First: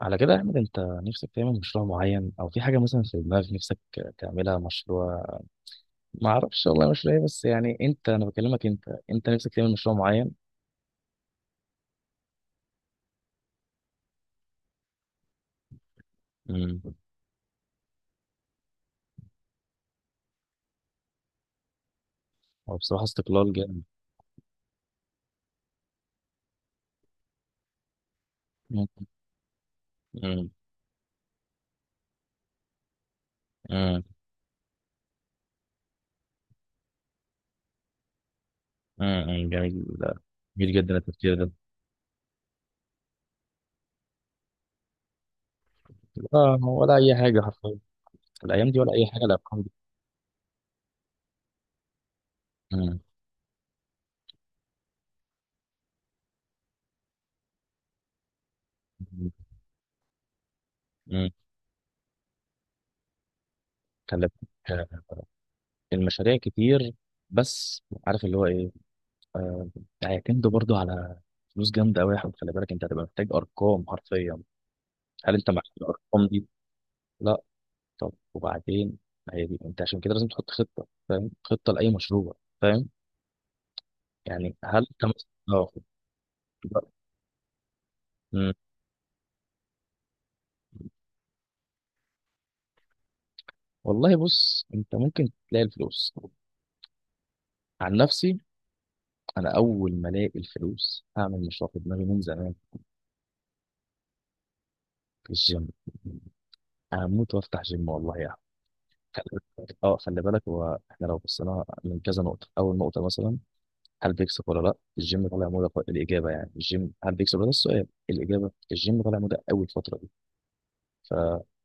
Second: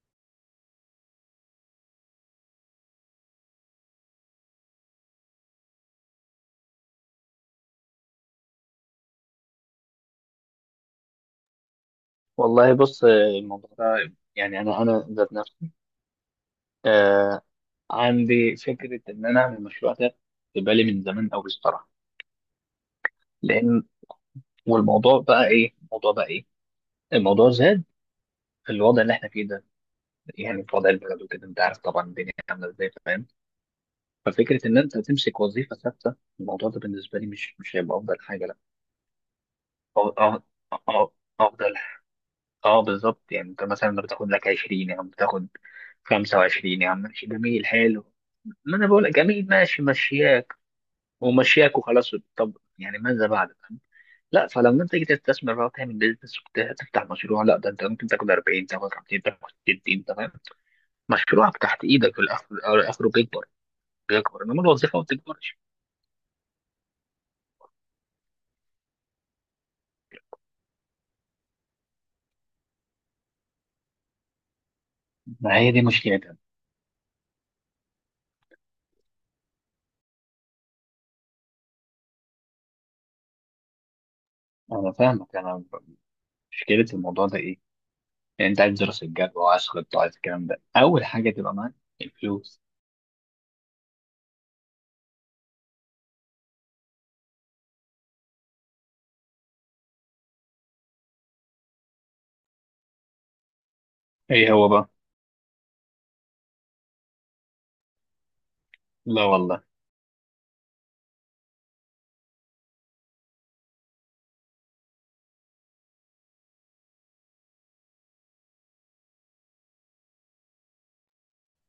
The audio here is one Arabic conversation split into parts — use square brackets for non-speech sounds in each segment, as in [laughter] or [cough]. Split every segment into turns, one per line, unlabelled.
على كده يا احمد انت نفسك تعمل مشروع معين او في حاجه مثلا في دماغك نفسك تعملها مشروع. ما اعرفش والله مشروع ايه بس يعني انت، انا بكلمك انت، انت نفسك تعمل مشروع معين.
والله بص الموضوع ده يعني انا ذات نفسي،
امم
آه عندي فكره ان انا اعمل مشروع ده، في بالي من زمان قوي الصراحه.
هو بصراحه استقلال جامد.
لان والموضوع بقى ايه، الموضوع زاد في الوضع
امم
اللي احنا فيه ده، يعني في وضع البلد وكده انت عارف طبعا الدنيا عامله ازاي فاهم.
امم
ففكره ان انت تمسك وظيفه ثابته الموضوع ده بالنسبه لي مش هيبقى افضل حاجه، لا.
أمم. جميل،
أو- أو-
جميل جدا
أو-
التفكير ده.
افضل، اه بالظبط، يعني انت مثلا بتاخد لك 20 يا عم، بتاخد
اه
25 يا
ولا
عم،
اي
ماشي
حاجه
جميل
حرفيا
حلو،
الايام
ما
دي،
انا
ولا
بقول
اي
لك
حاجه
جميل
الارقام دي.
ماشي مشياك ومشياك وخلاص. طب يعني
امم
ماذا بعد فاهم؟ لا، فلما انت تيجي تستثمر بقى وتعمل بيزنس وتفتح مشروع، لا ده انت ممكن تاخد 40، تاخد 50،
امم
تاخد 60، تمام.
أمم.
مشروعك تحت ايدك في الاخر، اخره بيكبر،
خلي
بيكبر، انما
بالك،
الوظيفه ما
آه،
بتكبرش.
المشاريع كتير بس عارف اللي هو ايه، آه، هيعتمدوا برضو على فلوس جامدة أوي يا أحمد. خلي بالك، أنت هتبقى محتاج أرقام حرفيا. هل أنت
ما
معاك
هي دي
الأرقام
مشكلتها.
دي؟ لا. طب وبعدين، ما هي دي، أنت عشان كده لازم تحط خطة، فاهم، خطة لأي مشروع، فاهم. يعني هل
انا
أنت مثلا،
فاهمك،
آه، لا.
مشكله الموضوع ده ايه، يعني
مم.
انت عايز دراسه جدوى وعايز خطه، عايز الكلام ده اول حاجه تبقى معاك الفلوس.
والله بص، أنت ممكن تلاقي الفلوس. عن نفسي، أنا أول ما ألاقي الفلوس هعمل مشروع في دماغي من زمان
ايه هو بقى؟
في الجيم. هموت وافتح جيم والله يعني.
لا
خلي
والله.
اه، خلي بالك، هو احنا لو بصينا من كذا نقطة، أول نقطة مثلا، هل بيكسب ولا لا الجيم؟ طالع موضه، الاجابه يعني الجيم هل بيكسب ولا لا، السؤال، الاجابه الجيم طالع موضه قوي الفتره دي. ف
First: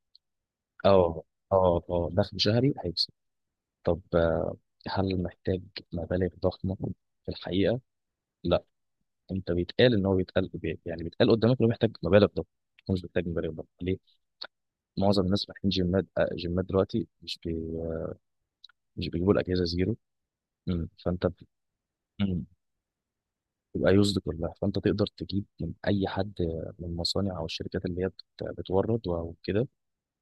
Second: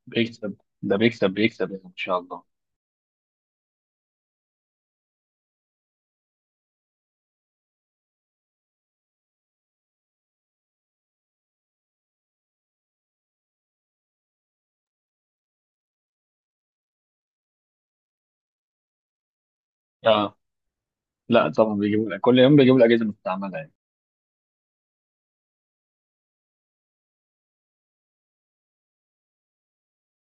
بيكسب ده،
اه
بيكسب
اه
يعني ان
اه
شاء
دخل
الله.
شهري هيكسب. طب آه، هل محتاج مبالغ ضخمه في الحقيقه؟ لا. انت بيتقال ان هو بيتقال بي- يعني بيتقال قدامك انه محتاج مبالغ ضخمه. هو مش محتاج مبالغ ضخمه، ليه؟ معظم الناس فاتحين جيمات، آه، جيمات دلوقتي مش بيجيبوا الاجهزه زيرو.
اه،
مم.
لا طبعا بيجيبوا لك كل
مم.
يوم، بيجيبوا الاجهزه المستعمله يعني.
تبقى يوزد كلها، فانت تقدر تجيب من اي حد، من المصانع او الشركات اللي هي بتورد او كده،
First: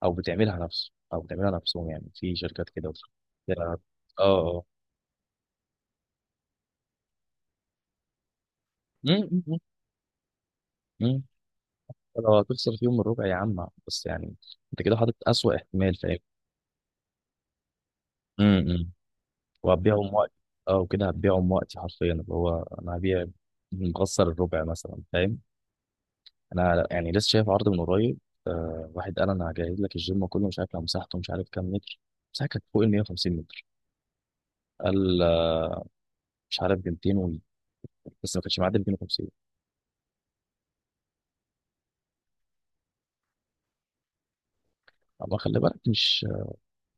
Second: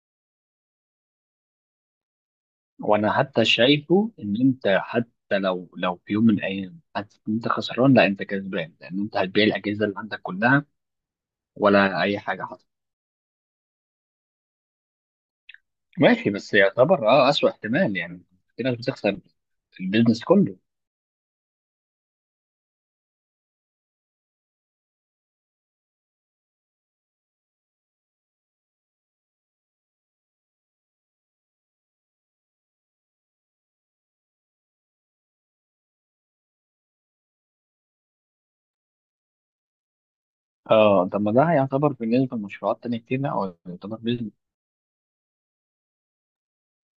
او بتعملها نفسه او بتعملها نفسهم يعني، في شركات كده وفي
وانا حتى
شركات-
شايفه ان
اه
انت،
اه
حتى لو في يوم من الايام حاسس ان انت خسران، لا انت كسبان، لان انت
مم،
هتبيع
مم،
الاجهزه اللي عندك كلها
مم.
ولا اي
لو
حاجه حصلت.
هتخسر فيهم الربع يا عم، بس يعني انت كده حاطط اسوأ احتمال، فاهم.
ماشي، بس يعتبر اه اسوء احتمال يعني، في ناس
امم
بتخسر
وهتبيعهم
البيزنس
وقت،
كله.
اه، وكده هتبيعهم وقتي حرفيا، اللي هو انا هبيع مخسر الربع مثلا، فاهم. انا يعني لسه شايف عرض من قريب، آه، واحد قال انا هجهز لك الجيم كله، مش عارف لو مساحته مش عارف كام متر، مساحه كانت فوق ال 150 متر. قال آه، مش عارف ب 200 و... بس ما كانش معدي 250.
اه، طب ما ده هيعتبر بالنسبه لمشروعات تانية كتير، لا هو يعتبر بيزنس،
اما خلي بالك، مش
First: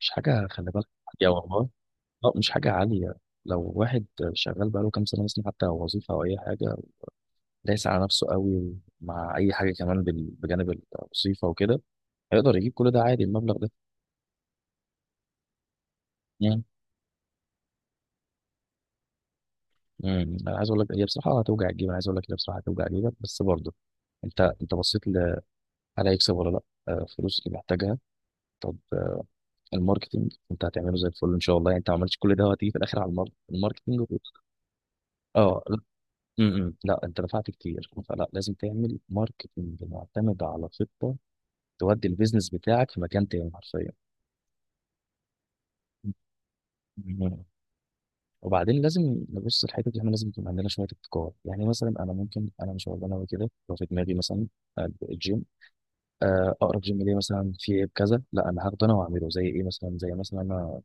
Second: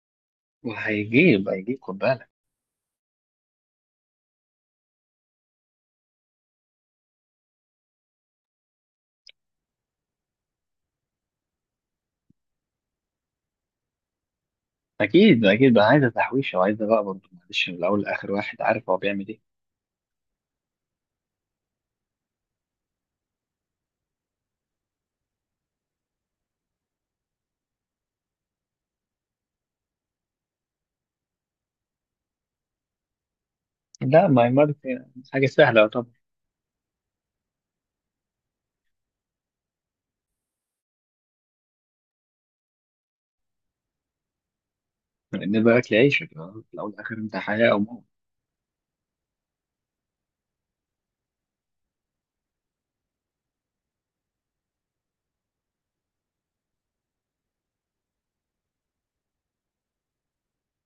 مش حاجه، خلي بالك يا
وهيجيب،
والله،
هيجيب خد بالك.
اه، مش حاجه عاليه. لو واحد شغال بقاله كام سنه مثلا، حتى لو وظيفه او اي حاجه دايس على نفسه قوي مع اي حاجه كمان بجانب الوظيفه وكده، هيقدر يجيب كل ده عادي المبلغ ده
اكيد اكيد بقى، عايزه تحويشه
يعني.
وعايزه بقى برضه معلش، من الاول لاخر واحد عارف هو بيعمل ايه.
انا عايز اقول لك، هي بصراحه هتوجع الجيب، انا عايز اقول لك هي بصراحه هتوجع جيبك، بس برضه انت هل هيكسب ولا لا؟ آه، فلوس اللي محتاجها. طب آه، الماركتينج انت هتعمله زي الفل ان شاء الله يعني. انت ما عملتش كل ده وهتيجي في الاخر على الماركتينج
لا ماي ماركت، حاجه
اه لا.
سهله.
لا انت دفعت كتير، فلا لازم تعمل ماركتينج معتمد على خطه، تودي البيزنس بتاعك في مكان تاني حرفيا.
لان بالك لعيشك، آه، في الاول والاخر انت
مم.
حياه او موت.
وبعدين لازم نبص الحته دي، احنا لازم يكون عندنا شويه ابتكار، يعني مثلا انا ممكن، انا مش هقول انا كده لو في دماغي مثلا الجيم، آه، اقرب جيم ليه مثلا في عيب كذا، لا انا هاخده انا واعمله زي ايه مثلا، زي مثلا انا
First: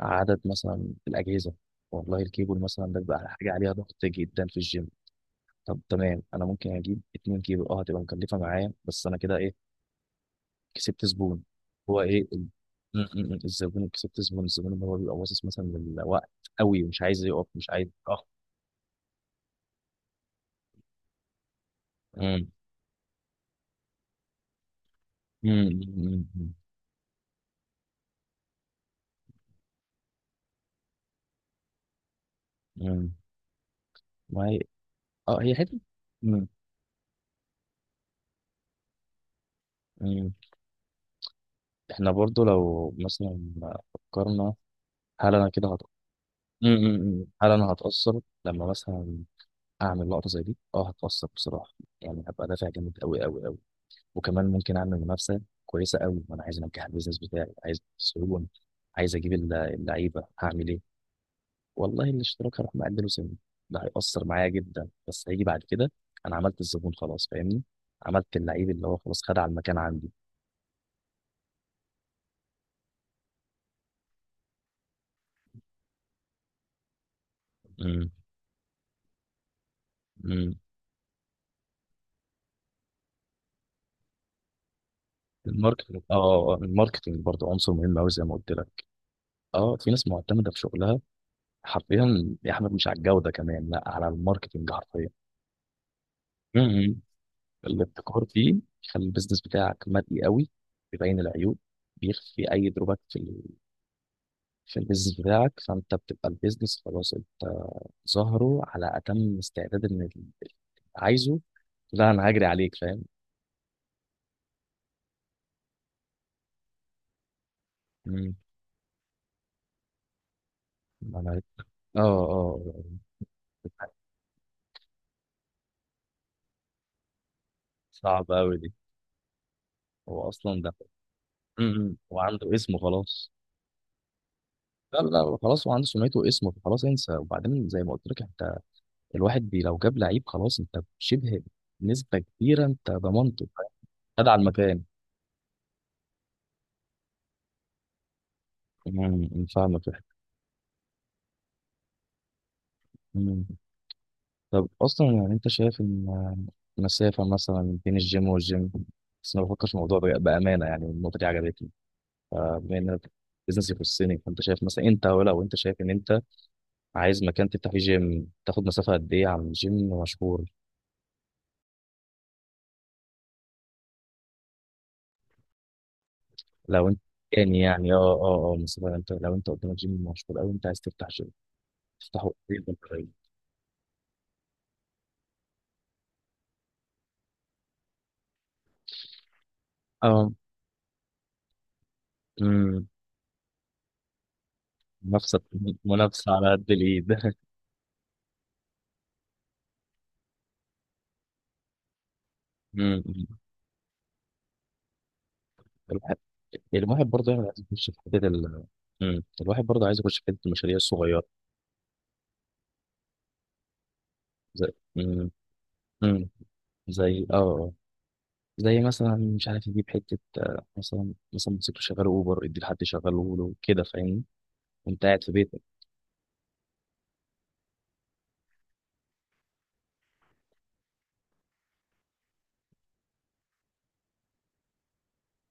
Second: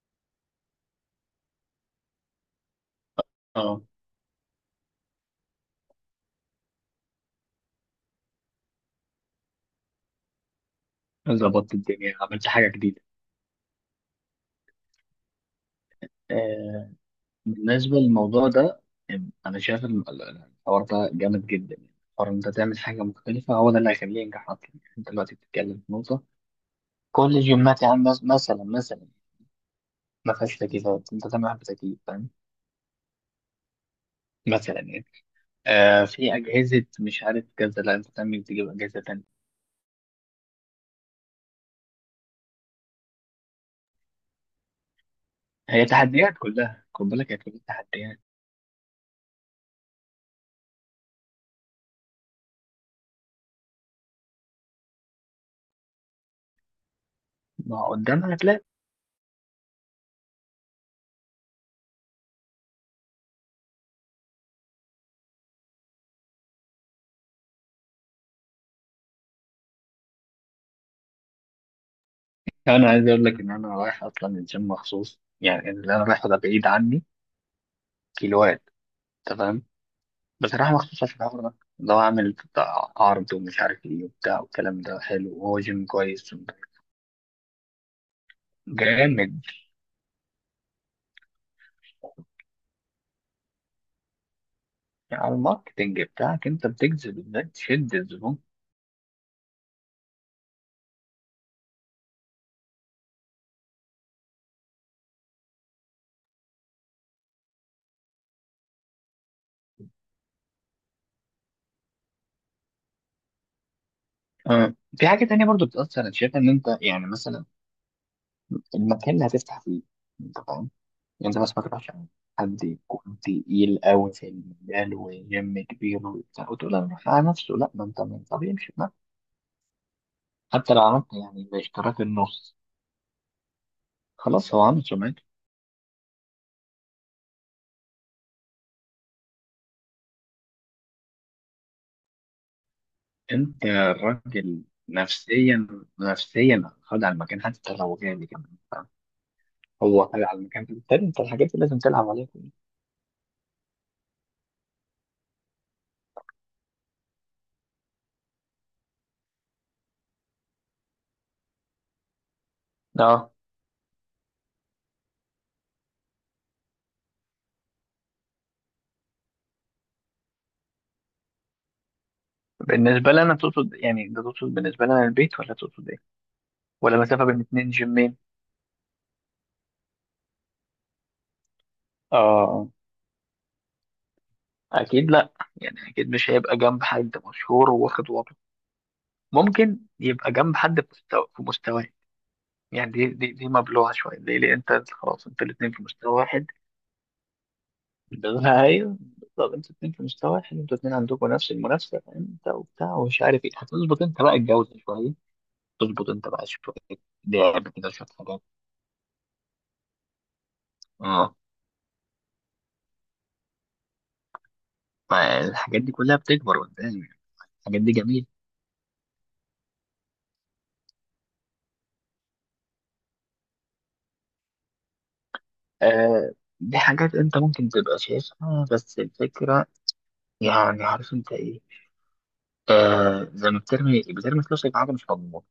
عدد مثلا الاجهزه. والله الكيبل مثلا ده بيبقى حاجه عليها
اه،
ضغط جدا في الجيم. طب تمام، انا ممكن اجيب اتنين كيبل، اه هتبقى مكلفه معايا، بس انا كده ايه؟ كسبت زبون.
ظبطت
هو
الدنيا،
ايه ال-
عملت حاجه
م-
جديده.
م- م، الزبون، كسبت زبون، الزبون اللي هو بيبقى باصص مثلا للوقت قوي
آه.
ومش عايز يقف، مش عايز
بالنسبه
اه.
للموضوع ده، انا شايف الحوار ده جامد جدا يعني. حوار إن انت
م-
تعمل حاجه مختلفه، هو ده اللي هيخليه ينجح اصلا. يعني انت دلوقتي
م-
بتتكلم في نقطه،
م- م-
كل الجيمات يا عم مثلا ما فيهاش تكييفات، انت تعمل واحد بتكييف فاهم،
م. ما هي
مثلا يعني.
اه، هي حته.
آه في
م-
اجهزه مش عارف كذا، لا انت تعمل تجيب اجهزه تانيه.
م. احنا برضو لو مثلا فكرنا، هل انا كده هت...
هي تحديات
م-
كلها خد
م- م.
بالك، هي
هل
كلها
انا
تحديات.
هتأثر لما مثلا اعمل لقطة زي دي؟ اه هتأثر بصراحة. يعني هبقى دافع جامد قوي قوي قوي، وكمان ممكن اعمل منافسة كويسة قوي، وانا عايز انجح البيزنس بتاعي، عايز
ما قدامها
السيولة،
هتلاقي.
عايز اجيب اللعيبة، هعمل ايه؟ والله الاشتراك هروح مقلله سنة، ده هيأثر معايا جدا، بس هيجي بعد كده انا عملت الزبون خلاص، فاهمني، عملت اللعيب اللي هو خلاص خد على المكان عندي.
انا عايز اقول لك ان انا رايح اصلا الجيم مخصوص، يعني اللي انا رايحه ده بعيد عني
م-
كيلوات، تمام،
م.
بس رايح مخصوص عشان الحوار ده، اللي هو عامل بتاع عرض ومش عارف ايه وبتاع، والكلام ده حلو وهو جيم
الماركتنج، اه،
كويس.
آه، الماركتنج برضه عنصر مهم قوي زي ما قلت لك.
جامد،
اه في ناس معتمده في شغلها حرفيا يا احمد، مش على الجوده كمان، لا، على الماركتنج حرفيا.
يعني على الماركتنج بتاعك انت
مهم.
بتجذب ازاي، تشد
الابتكار
الزبون.
فيه يخلي البيزنس بتاعك مرئي قوي، بيبين العيوب، بيخفي اي دروبات في البيزنس بتاعك، فانت بتبقى البيزنس خلاص، انت ظاهره على اتم استعداد ان عايزه، لا انا هجري عليك، فاهم.
اه في حاجه تانية برضو بتاثر انا شايف، ان انت يعني مثلا
مم.
المكان اللي هتفتح فيه، يعني انت
انا
بس ما تروحش
اه
حد
اه
يكون تقيل
آه.
قوي في المجال وجيم كبير وبتاع، وتقول انا رايح على نفسه، لا ما انت من
صعب
طب
قوي دي،
يمشي بنفسه.
هو اصلا ده.
حتى لو عملت يعني
مم.
باشتراك
هو عنده
النص،
اسمه خلاص.
خلاص هو عمل
لا
سمعته.
لا خلاص هو عنده سمعته واسمه، فخلاص انسى. وبعدين زي ما قلت لك انت، الواحد لو جاب لعيب خلاص، انت شبه نسبة كبيرة انت ضمنته،
انت
خد على
الراجل
المكان.
نفسيا، نفسيا خد على المكان حتى لو جامد كمان فاهم؟
امم، فاهمك يا أحمد.
هو خد على المكان، بالتالي انت الحاجات دي لازم تلعب عليها كلها.
أمم. طب اصلا يعني انت شايف ان المسافة مثلا بين الجيم والجيم، بس ما بفكرش في الموضوع بأمانة، يعني النقطة دي عجبتني. فبما ان
اه،
بزنس يخصني، فانت شايف مثلا، انت ولو انت شايف ان انت عايز مكان تفتح فيه جيم، تاخد مسافة قد ايه عن جيم مشهور؟
بالنسبة لي أنا تقصد يعني، ده تقصد بالنسبة لي أنا البيت ولا تقصد إيه؟
لو
ولا
انت
مسافة بين
يعني،
اتنين
يعني اه
جيمين؟
اه اه مثلا انت لو انت قدامك جيم مشهور قوي، انت عايز تفتح جيم، تفتحه قريب
اه،
ولا بعيد؟
اكيد لا، يعني اكيد مش هيبقى جنب حد مشهور وواخد وضعه، ممكن يبقى
اه.
جنب حد في مستوى في مستواه.
امم.
يعني دي مبلوعه شويه، ليه، انت أنت خلاص
منافسة،
انتوا الاثنين في مستوى
منافسة
واحد.
على قد الإيد.
بالنسبه ايوه. طب انتوا الاثنين في مستوى واحد، انتوا الاثنين عندكم نفس المنافسه، انت
[laughs]
وبتاع
امم.
ومش عارف ايه، هتظبط انت بقى الجوزه شويه، تظبط
الواحد
انت بقى شويه،
الواحد برضه يعني عايز
لعب
يخش
كده
في
شويه
حتة
حاجات.
امم، الواحد برضه عايز يخش في حتة المشاريع الصغيرة،
اه،
زي، امم.
فالحاجات دي كلها
امم،
بتكبر قدام يعني.
زي اه، آه.
الحاجات دي جميله.
زي مثلا مش عارف يجيب حتة، آه، مثلا، مثلا موتوسيكل شغال أوبر، يدي لحد يشغله له كده، فاهمني، وأنت قاعد في بيتك.
آه، دي حاجات انت ممكن تبقى شايفها، بس الفكره يعني عارف انت ايه، آه زي ما بترمي فلوسك في حاجة مش مضمونة،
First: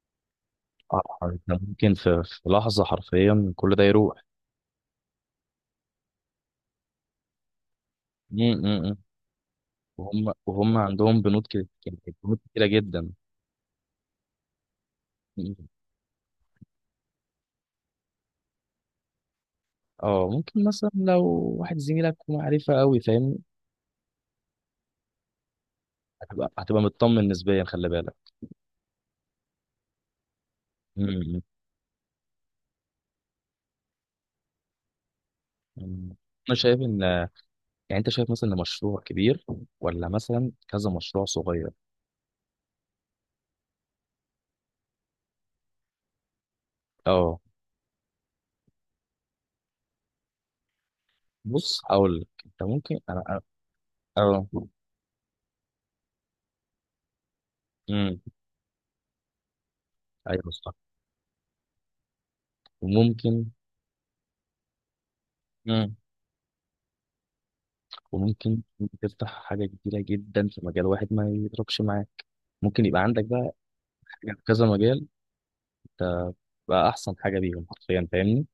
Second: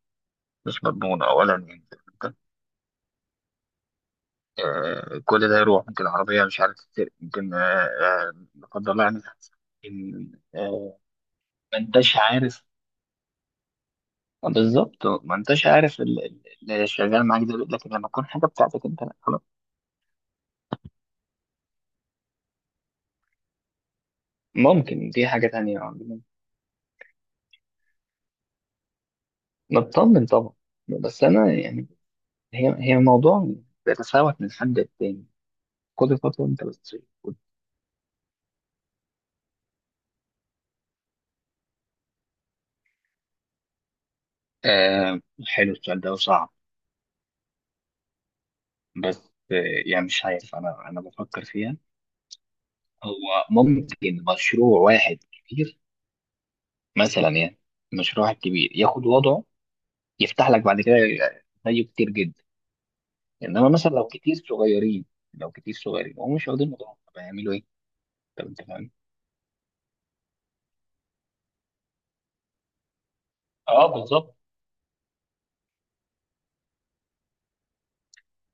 مش
آه،
مضمونة أولا
أنت
يعني.
ممكن في،
أنت،
في لحظة حرفيا كل ده يروح.
آه كل ده يروح، ممكن العربية مش عارف تتسرق، ممكن، آه، آه،
امم.
لا قدر
امم.
الله يعني، إن،
وهم
آه
عندهم بنود كده،
ما أنتش
بنود
عارف.
كتيرة جدا.
آه، بالظبط، ما أنتش عارف اللي شغال معاك ده، لكن لما تكون حاجة بتاعتك أنت لا خلاص.
اه ممكن مثلا لو واحد زميلك معرفة قوي، فاهمني،
ممكن دي حاجة تانية عندنا.
هتبقى مطمن نسبيا، خلي بالك.
نطمن طبعا، بس
امم.
أنا يعني، هي موضوع بيتفاوت من حد للتاني،
أمم.
كل خطوة
انا
أنت
شايف ان،
بتصير.
يعني انت شايف مثلا إن مشروع كبير ولا مثلا كذا مشروع صغير؟
آه حلو السؤال ده وصعب،
اه
بس آه، يعني مش عارف، انا بفكر فيها.
بص هقول لك، انت ممكن انا
هو
أنا-
ممكن
اه.
مشروع واحد كبير، مثلا يعني،
امم.
مشروع واحد كبير ياخد وضعه، يفتح
ايوه
لك
صح.
بعد كده زيه كتير جدا.
وممكن،
انما مثلا لو كتير صغيرين، لو كتير
امم،
صغيرين وهم مش واخدين وضعهم، طب هيعملوا ايه؟ طب
وممكن
انت فاهم؟
تفتح حاجة كبيرة جدا في مجال واحد ما يضربش معاك، ممكن يبقى عندك بقى
اه
حاجة
بالظبط.
في كذا مجال، انت بقى احسن حاجة بيهم حرفيا، فاهمني.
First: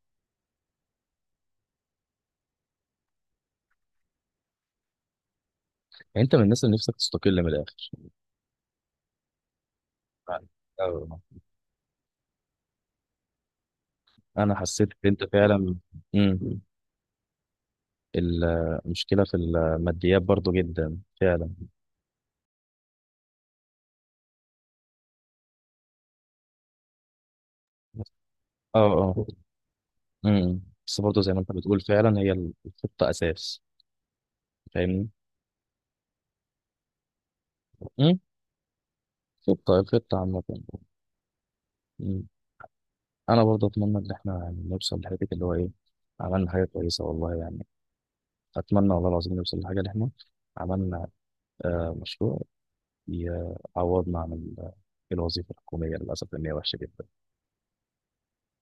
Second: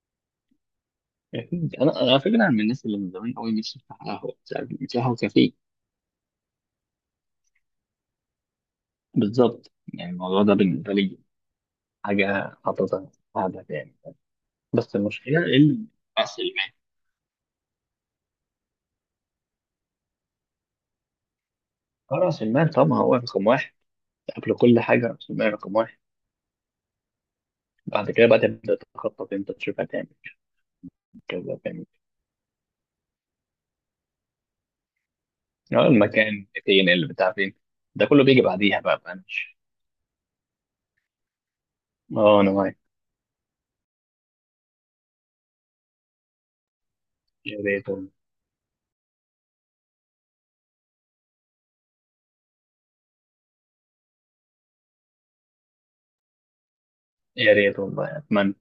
أكيد. انا، على فكره انا من الناس اللي من زمان قوي نفسي افتح قهوه، مش عارف، مش قهوه، كافيه.
يعني انت من الناس اللي نفسك تستقل من الاخر.
بالظبط، يعني الموضوع ده بالنسبه لي
أه،
حاجه حاططها في هدف يعني،
انا حسيت
بس
ان انت
المشكله.
فعلا. امم. المشكله في الماديات برضو جدا فعلا.
اه راس المال طبعا هو رقم واحد، قبل كل حاجة راس المال رقم واحد، بعد كده بقى تبدأ
اه،
تخطط انت، تشوف هتعمل، شوف
امم. بس برضو زي ما انت
كذا
بتقول،
هتعمل.
فعلا هي الخطه اساس، فاهمني.
اه المكان فين، اللي بتاع فين، ده
امم.
كله بيجي بعديها بقى، مش.
الخطه عامه. أمم.
اه انا معاك.
انا برضو اتمنى ان احنا يعني نوصل لحته اللي هو ايه، عملنا حاجه كويسه والله
يا
يعني.
ريت والله،
اتمنى والله العظيم نوصل لحاجه اللي احنا عملنا، آه، مشروع يعوضنا عن الوظيفه الحكوميه، للاسف ان هي وحشه جدا.
يا ريت والله اتمنى.